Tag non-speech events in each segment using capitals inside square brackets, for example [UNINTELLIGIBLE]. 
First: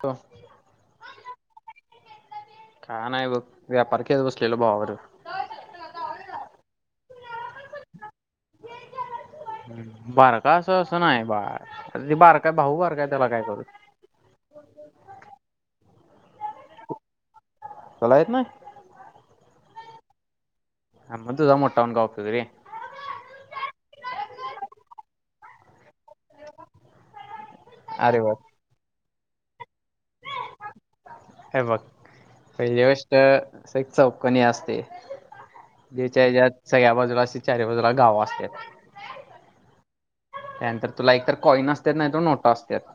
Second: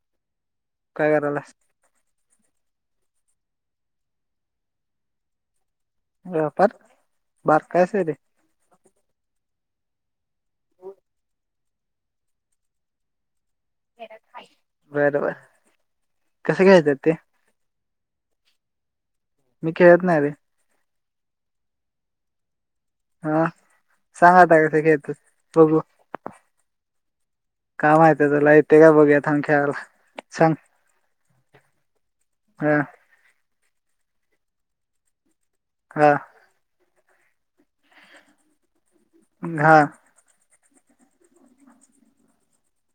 का? काय करायलास? का नाही बघं व्यापार खेळत बसलो भावाबरोबर. व्यापार? बारका यस व्हय रे? बारका असं असं नाही बाळ आता ते भाऊ बारकाय त्याला काय करू मी. बर बरं. कसं खेळतात ते? तुला येत नाही? मी खेळत नाही रे. आ म तुझ मोट्ठा होऊन काय उपयोग रे? हा सांगता कस खेळतात बघू? का अरे माहिती बघ तुला. ये का बघूयातां खेळाला सांग? हे बघ. हा पहिली गोष्ट. चौककणी असते. हा ज्याच्या ज्या सगळ्या बाजूला असतील चार बाजूला गाव असतात. हा. त्यानंतर तुला एकतर कॉईन असत नाही त नोट असतात.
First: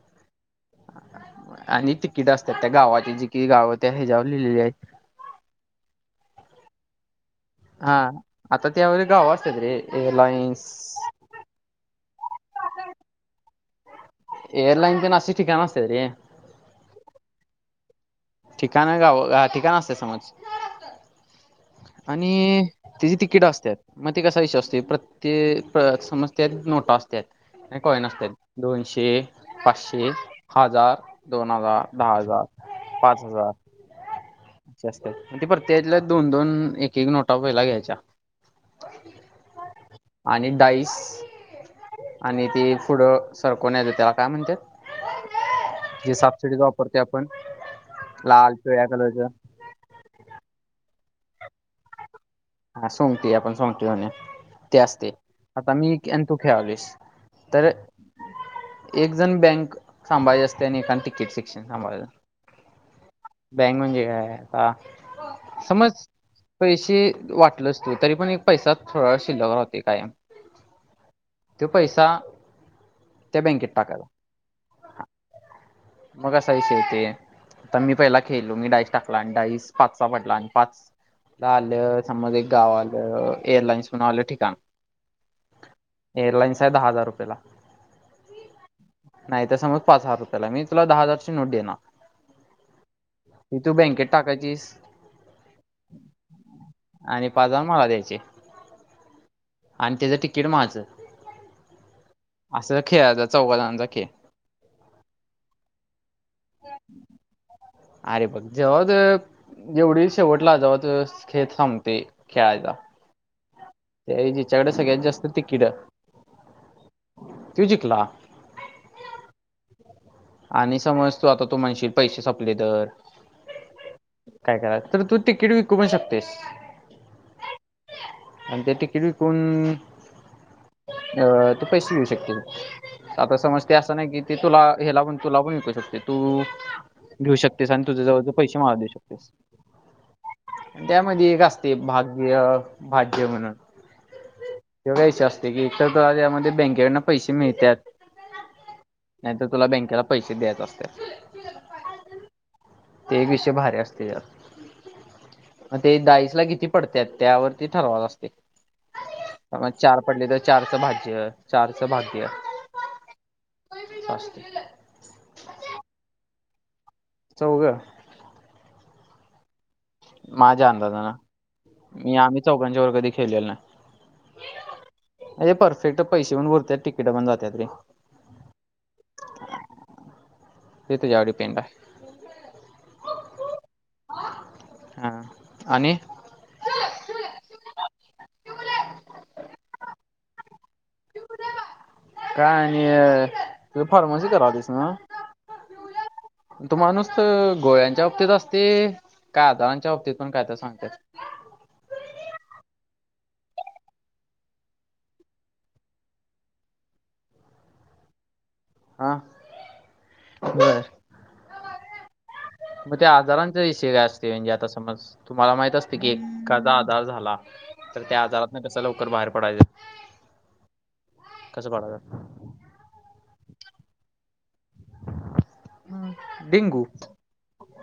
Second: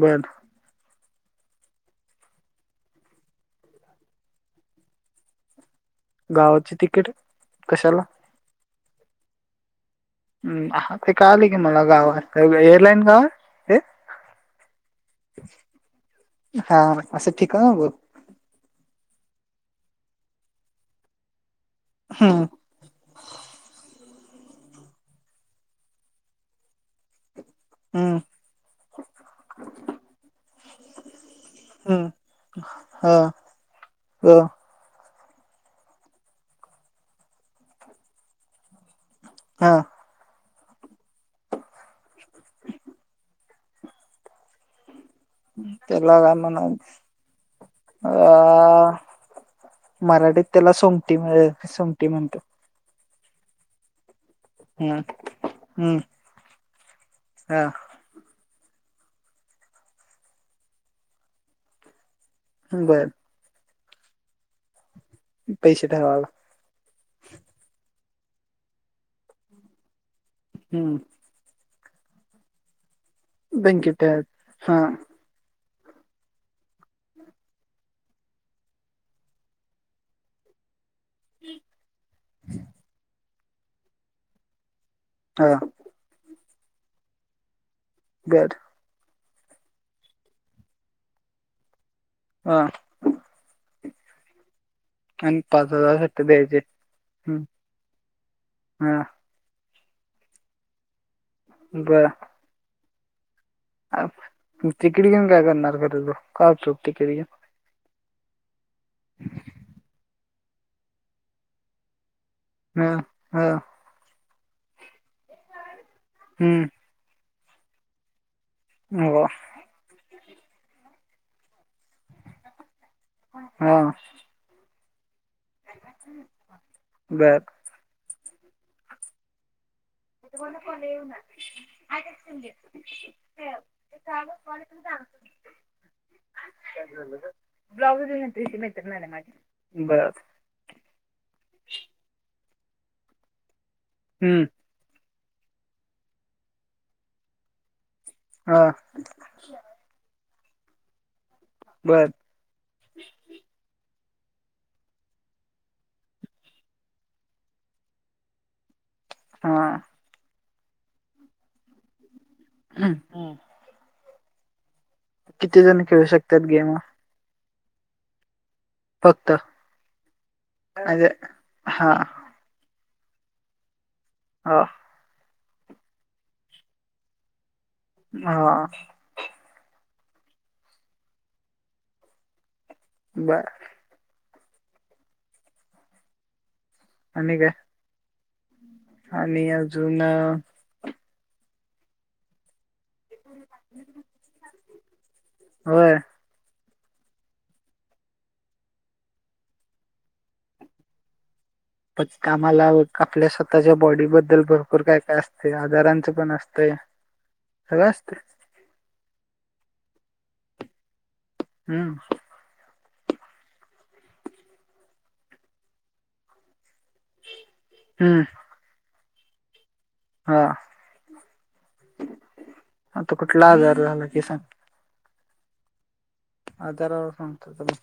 बर. आणि तिकीट असतात. त्या गावाची जी की गाव त्या ह्याच्यावर लिहिलेली आहेत. गावाची तिकीट. हा कशाला आता त्यावरगावा असतात रे. एअरलाईन्स हम. हा ते का आले की मला गाव एअरलाईन गावा ते. एअरलाईन पण अशी ठिकाण असतात रे हा असं ठीक आहे ना. ठिकाण आहे गा ठिकाण असतय समज. हम्म आणि त्याची तिकिट असत्यात. मग ते कसा विषय असतो, प्रत्येक समज त्यात नोटा असत्यात. कोईन हम्म असत्यात. दोनशे, पाचशे, हजार, दोन हजार, हम्म दहा हजार हा पाच हजार हो. असे ते प्रत्येकातल्या दोन- दोन, एक-एक नोटा पहिला घ्यायच्या. हा. आणि डाईस आणि ते फुडं सरकवून नेत्यात, त्याला काय म्हणत्यात तेलाग ना ना. आपण लाल पिवळ्या अ कलरचं मराठीत त्याला सोमटी सोमटी म्हणत्यात. सोंगटी आपण सोंगटी म्हणूया, ते हम्म असतय आता मी हम्म तू खेळालुयस. हा. एक जण बँक सांभाळली असते आणि एका तिकीट शिक्षण सांभाळ बर. बँक म्हणजे काय आता पैसे समज ठरवाव पैसे वाटलं असतो, तरी पण एक पैसा थोड शिल्लक राहते कायम. हम्म. तो पैसा त्या बँकेत टाकायचा बँकटे हा. मग सई स यती आता मी पहिला खेळलो मी डाईस टाकला आणि डाईस पाचचा पडला आणि पाच आलं समज एक गाव आलं एअरलाईन्स म्हण आलं ठिकाण हा. एअरलाईन्स आहे दहा हजार रुपयेला- बर. नाही त्या समज, पाच हजार रुपयाला मी तुला दहा हजारची नोट देणार. हा. ती तू बँकेत टाकायचीस आणि पाच हजार सुट्ट द्यायचे. आणि हम्म पाच हजार मला द्यायचे हा आणि त्याचं तिकीट माझं बर. असं खेळायचा चौघा जणांचा खेळ तिकीट घेऊन काय करणार खरं, तू काय करणार तिकीट घेऊन? अरे बघ जेव्हा ज जेवढी शेवटला जेवळ त खेत थांबते. क्यायदा हा हा ज्याच्याकडे सगळ्यात जास्त तिकीट हम्म. त्यो जिकला. हो. आणि समज तू आता तू माणशील पैसे संपले तर हा. काय करा तर तू तिकीट विकू पण शकतोयस बर आणि ते तिकीट विकून कोला को येऊ ना. अं, तू पैसे घेऊ शकतेस हेला पण तूला पण विकू शकतोय तू घेऊ शकतेस आणि तुझ्या जवळज पैसे मला देऊ शकतेस. बर त्यामध्ये एक असते भाग्य भाज्य म्हणून हम्म तो असते की तर तुला त्यामध्ये बँकेकडनं पैसे मिळत्यात. हा त्याला पैसे द्यायचे असत्यात बर ते एक विषय भारी असतं. मग ते डाईस ला किती पडत्यात त्यावरती ठरवत असते. हा मग चार पडले तर चारचं भाज्य, चारचं भाग्य हम् हम [UNINTELLIGIBLE] किती जण खेळू शकतात गेम हा? चौघं फक्त माझ्या अंदाजा म्हणजे ना हा मी आम्ही चौघांच्या वर कधी खेळलेलं नाही. हा अरे परफेक्ट पैसे पण भरतात तिकीट पण जातात रे हा [UNINTELLIGIBLE] बर हा आणि आणि काय आणि अजून काय आणि तु फार्मसी करालायस होय नव्ह? तो माणूस तर, गोळ्यांच्या बाबतीत असते, काय आजारांच्या बाबतीत पण काय तर सांगतात. पण आम्हाला आपल्या स्वतःच्या बॉडीबद्दल भरपूर काय काय असतंय आजारांच पण असतंय सगळं असतंय. हा बरं. हम्म मग ते आजारांच्या विषय काय असतय म्हणजे आता समज तुम्हाला माहित असतय की एखादा आजार झाला तर हम्म त्या आजारातन कस लवकर बाहेर पडायचं? हा कसं पडायचं आता कुठला आजार झाला ते सांग? डेंगू आजारावर सांगतो तुला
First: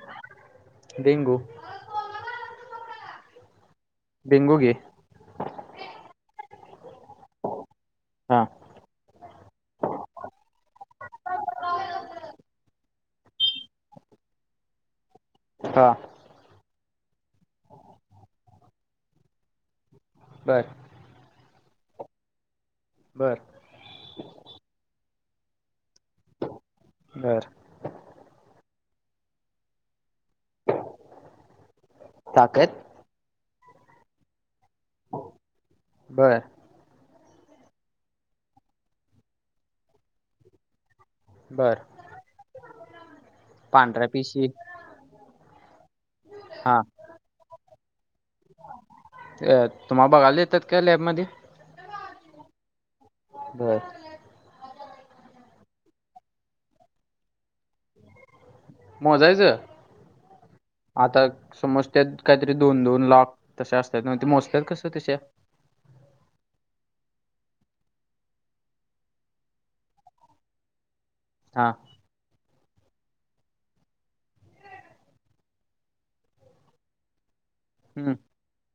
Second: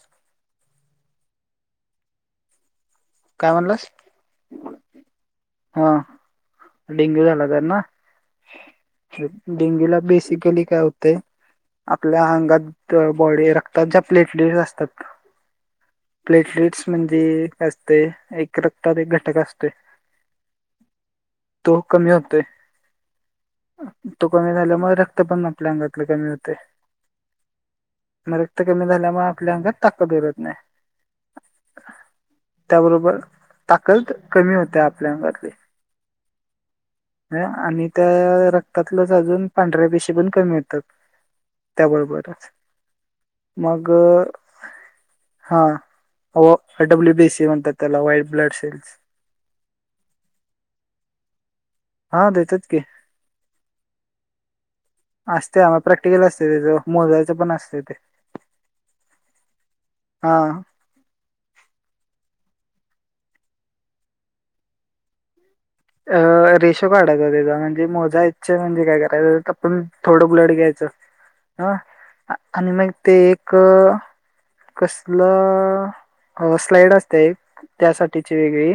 डेंगू काय म्हणलास? हा [UNINTELLIGIBLE] डेंग्यू झाला तर ना हा डेंग्यू ला बेसिकली काय होतय? आपल्या अंगात बॉडी रक्तात ज्या प्लेटलेट्स असतात हा प्लेटलेट्स म्हणजे असतय एक रक्तात एक घटक असतय बर तो कमी होतोय बर तो कमी झाल्यामुळे रक्त पण आपल्या अंगातले कमी होतेय. बर रक्त कमी झाल्यामुळे आपल्या अंगात ताकद उरत नाही. ताकद त्याबरोबर ताकद कमी होत्या आपल्या अंगातली बर आणि त्या रक्तातलंच अजून पांढऱ्या पेशी पण कमी होेत्यात. बर त्याबरोबरच मग पांढऱ्या पिशी हा, डब्ल्यु बी सी म्हणतात त्याला वैब तुम्हा बघायला देत्यात काय लॅब मध्ये? हा देतात की. बर, [INAUDIBLE] असते आम प्रॅक्टिकल असते त्याच,, मोजायचं पण असतय ते, [INAUDIBLE] मोजायचं [INAUDIBLE] आता समज त्यात, काहीतरी दोन दोन लाख [INAUDIBLE] तसे असतात बग ते मोजतत कसं तशा, [INAUDIBLE] [INAUDIBLE] अ रेशो काढायचा त्याचा, म्हणजे मोजायच म्हणजे काय करायचं, आपण थोडं ब्लड घ्यायचं, [INAUDIBLE] हा ह [INAUDIBLE] आणि मग, ते एक [INAUDIBLE] कसलं [INAUDIBLE] स्लाईड असतय एक हम्म त्यासाठीची वेगळी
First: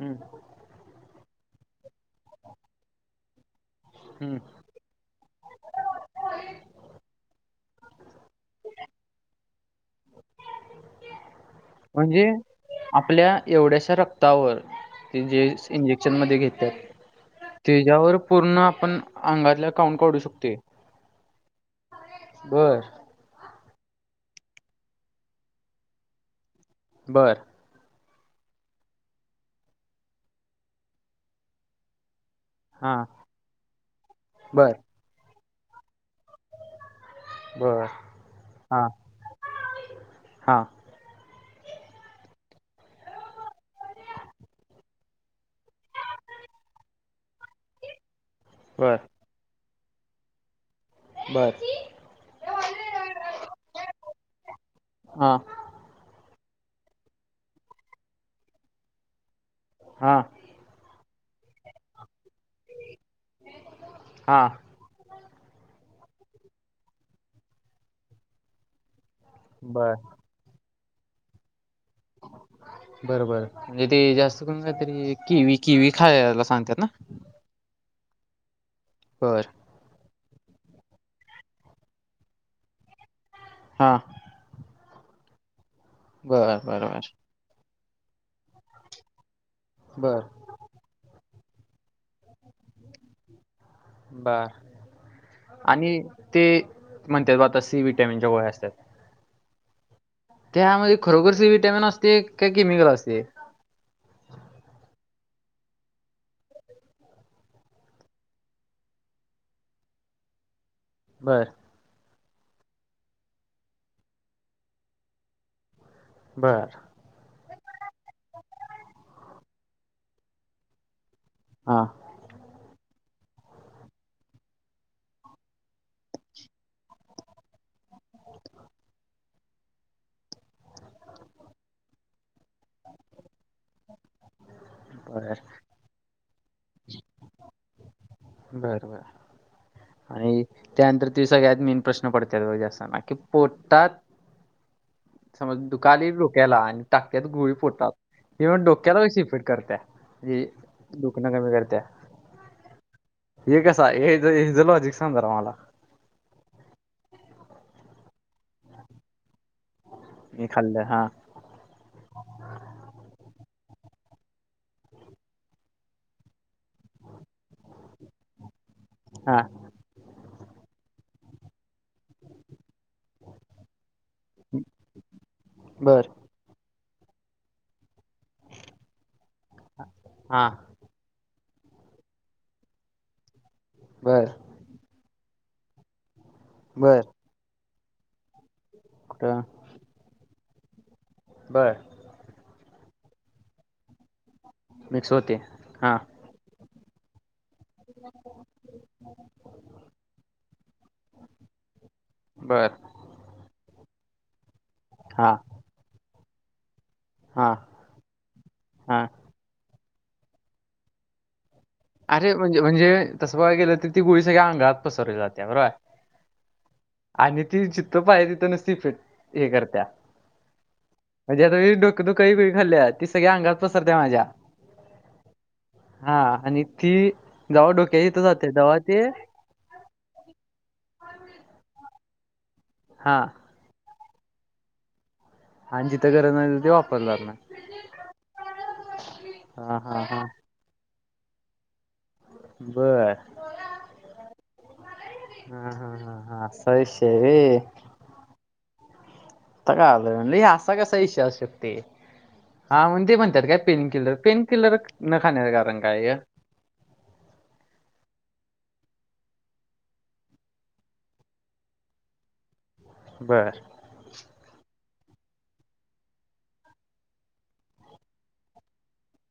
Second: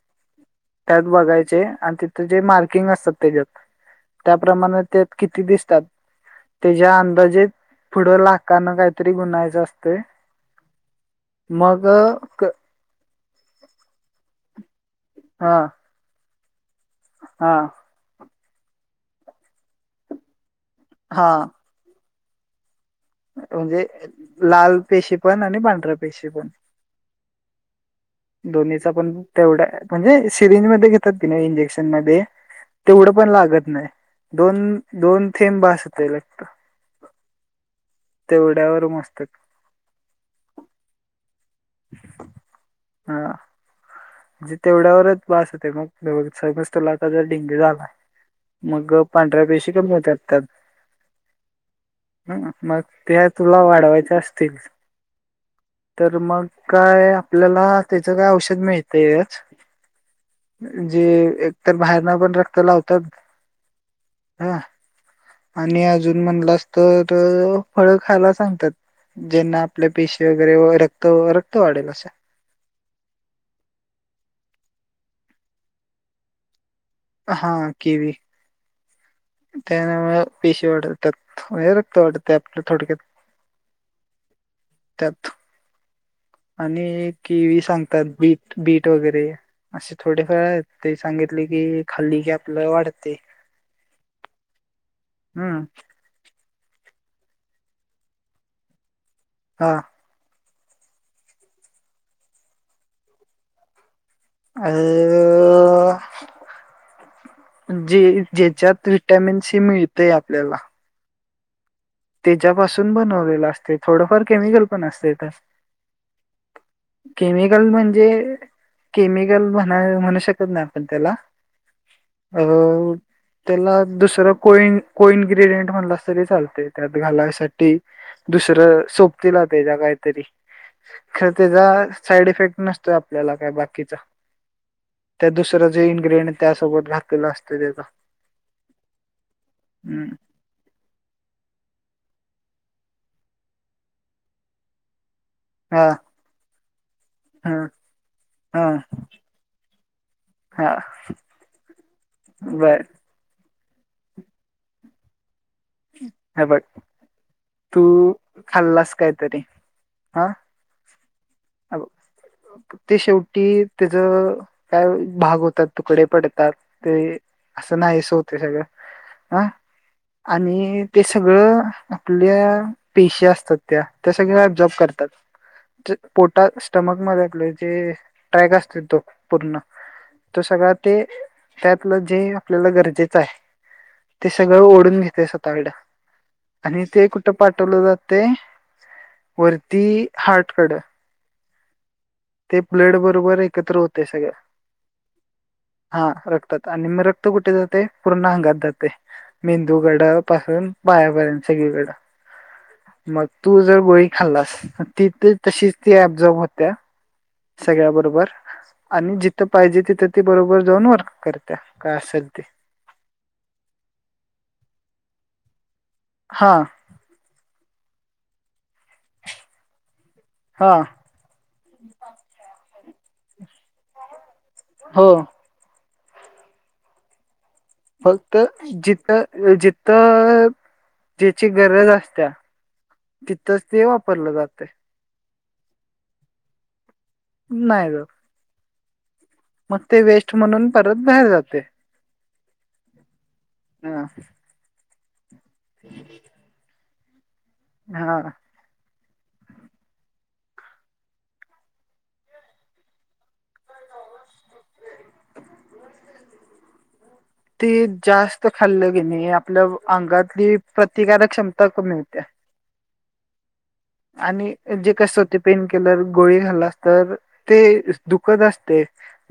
हम्म [INAUDIBLE] त्यात, द्यायचे आण तिथ जे मार्किंग असतात त्याच्यात, [INAUDIBLE] हम्म त्याप्रमाण त्या किती दिसतात. [INAUDIBLE] [INAUDIBLE] त्याच्या अंदाजेत [INAUDIBLE] पुढं लाखान काहीतरी गुन्हायचं असतय, ते [INAUDIBLE] मग म्हणजे क [INAUDIBLE] आपल्या एवढ्याशा रक्तावर [INAUDIBLE] ते जे हा इंजेक्शन मध्ये घेतात हा [INAUDIBLE] त्याच्यावर, पूर्ण आपण अंगातला काउंट काढू शकतोय. [INAUDIBLE] हा [INAUDIBLE] [UNINTELLIGIBLE] बर, म्हणजे [INAUDIBLE] लाल पेशी पण आणि भांढरा पेशी पण, [INAUDIBLE] [INAUDIBLE] बर, [INAUDIBLE] दोन्हीचा पण तेवढा म्हणजे सिरेंज मध्ये घेतात ती नाही इंजेक्शन मध्ये, [INAUDIBLE] हा तेवढं पण लागत नाही [INAUDIBLE] दोन बर दोन थेंब भासत लत [INAUDIBLE] [INAUDIBLE] बर, तेवढ्यावर हा मोस्तात, [INAUDIBLE] [INAUDIBLE] हा- [INAUDIBLE] [UNINTELLIGIBLE] हा म्हणजे तेवढ्यावरच बास होते मग समज तुला आता जर डडेंगू झाला. [INAUDIBLE] मग बर पांढऱ्या पैसे कमी होते आ त्याात, बर [INAUDIBLE] [INAUDIBLE] ह मग ते तुला वाढवायचे असतील, हा [INAUDIBLE] तर मग काय आपल्याला त्याच काय औषध मिळतयच, [INAUDIBLE] [INAUDIBLE] हा [INAUDIBLE] जे एकतर बाहेर ना पण रक्त लावतात. [INAUDIBLE] हा- [INAUDIBLE] [INAUDIBLE] आणि अजून म्हणलास तरं फळ खायला सांगतात. ज्यांना आपल्या बर पेशी वगैरे व रक्त व रक्त वाढेल असं [INAUDIBLE] बरोबर म्हणजे ते जास्त करून, तरी किवी किवी खायला सांगतात ना [INAUDIBLE] हा केवी, [INAUDIBLE] बर [INAUDIBLE] त्याना म पेशी वाढवतात हे रक्त वाटत ते आपल्या थोडक्यात. [INAUDIBLE] [INAUDIBLE] हा [INAUDIBLE] [INAUDIBLE] त्यात [INAUDIBLE] बर [INAUDIBLE] बर बर. आणि कीवी सांग त बीट बीट वगैरे [INAUDIBLE] असे बर थोडे फेळ आहेत ते सांगितले की खालीकी आपलं वाढते. बर [INAUDIBLE] हम्म, [INAUDIBLE] आणि ते [INAUDIBLE] म्हणतात आता सी विटॅमिनच्या गोळ्या असतात. [INAUDIBLE] [INAUDIBLE] हा- [INAUDIBLE] त्यामध्ये खरोखरचे वि्हटॅमिन असते का केमिकल असते. [UNINTELLIGIBLE] [INAUDIBLE] [INAUDIBLE] जे ज्याच्यात विटॅमिन सी मिळतेय आपल्याला, [INAUDIBLE] बर, [INAUDIBLE] तेच्यापासून बनवलेलं असतय, थोडंफार केमिकल पण असतय त्यात. बर. कल म्हणजे केमिकल म्ह म्हणू शकत नाही आपण तेला हा अ त्याला दुसर कोई कोइनग्रेडियंट म्हणलास तरी चालतय त्यात घालायसाठी. दुसरं सोपती ला तेच्या कायतरी खर त्याचा साईड इफेक्ट नसतोय आपल्याला काय बाकीचा त्या बर दुसरं जे इ्ग्रेडियंट त्यासोबत घातलेलं असतं त्याचा बर बर हम्म आणि त्यानंतर तु सगळ्यात म प्रश्न पडतात असतना कि पोटतात. समज हा दुखलय डोक्याला आणि टाकत्यात गुळी हा फोडतात. की मग हा डोक्यात कैशीिफिट करते म्हे हा दुखनं कमी करते. बर. हे कसा हे ज लोजिक सांग जरा मला हे बग तू खाल्लास कायतरी हा मी खाल्लं हा हब ते शेवटी ज काय भाग होतात तुकडे पडतात ते असं नाहीसं होतय सगळं हा आणि ते सगळं आपल्या पेशी असतात त्या त्या सगळ्या अब्झॉब करतात च बर पोटा स टमक मदे आपल जे ट्रॅग असतोय तो पूर्ण तो हा सगळा ते त्यातलं जे आपल्याला गरजेचाय बर ते सगळं ओडुन घेतय स्वताकड आणि बर ते कुट पाठवलं जातय कुठं वरती हार्टकड बरं ते प्बड बरोबर एकत्र होतय सगळ मिक्स होते हा रक्तात आणि म र क्त कुटे जात तय पूर्ण अंगात जातय मेंदू गड पासून पायापर्यंत सगळीकड बर मग तू जर गोळी खाल्लास ती, हा ती तशीच ती अब्झॉब होत्या हा सगळ्या बरोबर हा आणि जित पाईजे तित ती बरोबर जऊन वर्क करतय आरे म्हणजे म्हणजे तसं बगाय गेलं तर ती गुळी सगळ्या अंगात पसरली जात्या बरोबराय हा ती जित पाये तित नुसती इफेट हे करत्या हा म्हणजे आता मी डोक दुकायची खाल्या ती सगळ्या अंगात पसरत्या माज्या हो हा आणि ती डोक्याच्या इथं फक्त जाते तेव्हा ते जित अ जित अ तेची गरज आसत्या हा तितच ते वापरलं जातंय आणि जित गरज नइ तित नाय जात म हा ते हा हा वेस्ट म्हणून परत बाहेर जातय बर हा, हा, हा, हा अस्सा विषय हाय वइ हा आत्ता कळाल म्हडस ई असा कसा इशय शकतय हा म्हणुन ते म्हणत्यात काय पेन किलर पेन किलर न खाण्याच कारण काय य हल्लं घेणे आपल अंगातली प्रतिकारक क्षमता कमी हुत्या बर आणि जे कस होतय पेन किलर गोळी खाल्लास तर ते स दुकत असतय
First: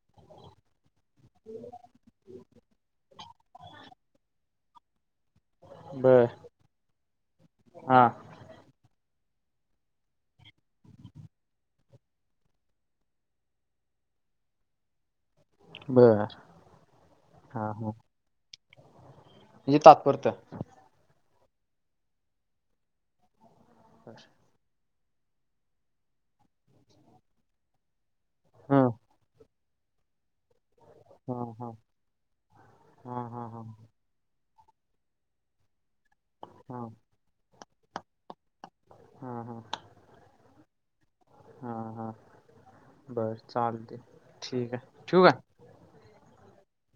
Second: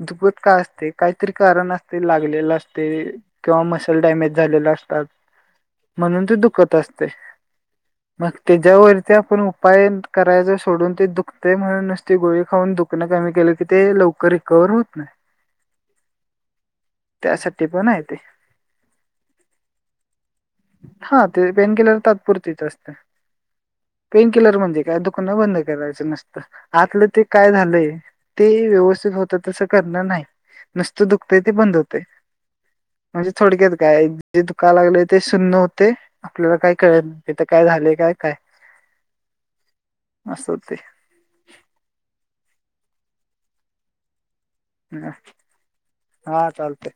दुकत का असतय काईतरी कारण असतय लागलेलं असतय किंवा मसल डायमेज झालेला असतात म्हणून बर ते दुकत असतय हा मग तेज्यावरती आपण उपाय त करायच सोडून ते दुकतय म्हणून नुसती गोळी खाऊन दुकणे कमी केलं की ते लवकर रिक वर होत नाई बर त्यासाठी पण हाय ते ही तात्पुरत हा ते पेन किलर तात्पुरतीच असते पेन किलर म्हणजे काय दुकन बंद करायचं नस्त आतलं ते काय झालंय ते हा व्यवस्थित होत तसं करणा न्हाई नुस्त हा दुकतय ते हा बंद हुतय हा म्हणजे हा हा थोडक्यात काय जे दुकालागलय ते सुन्न हुतय आपल्याला काय हा कळत इथ काय झालय काय काय हा हा अस हुतय हा, हा बर चालतय हम् हा चालतय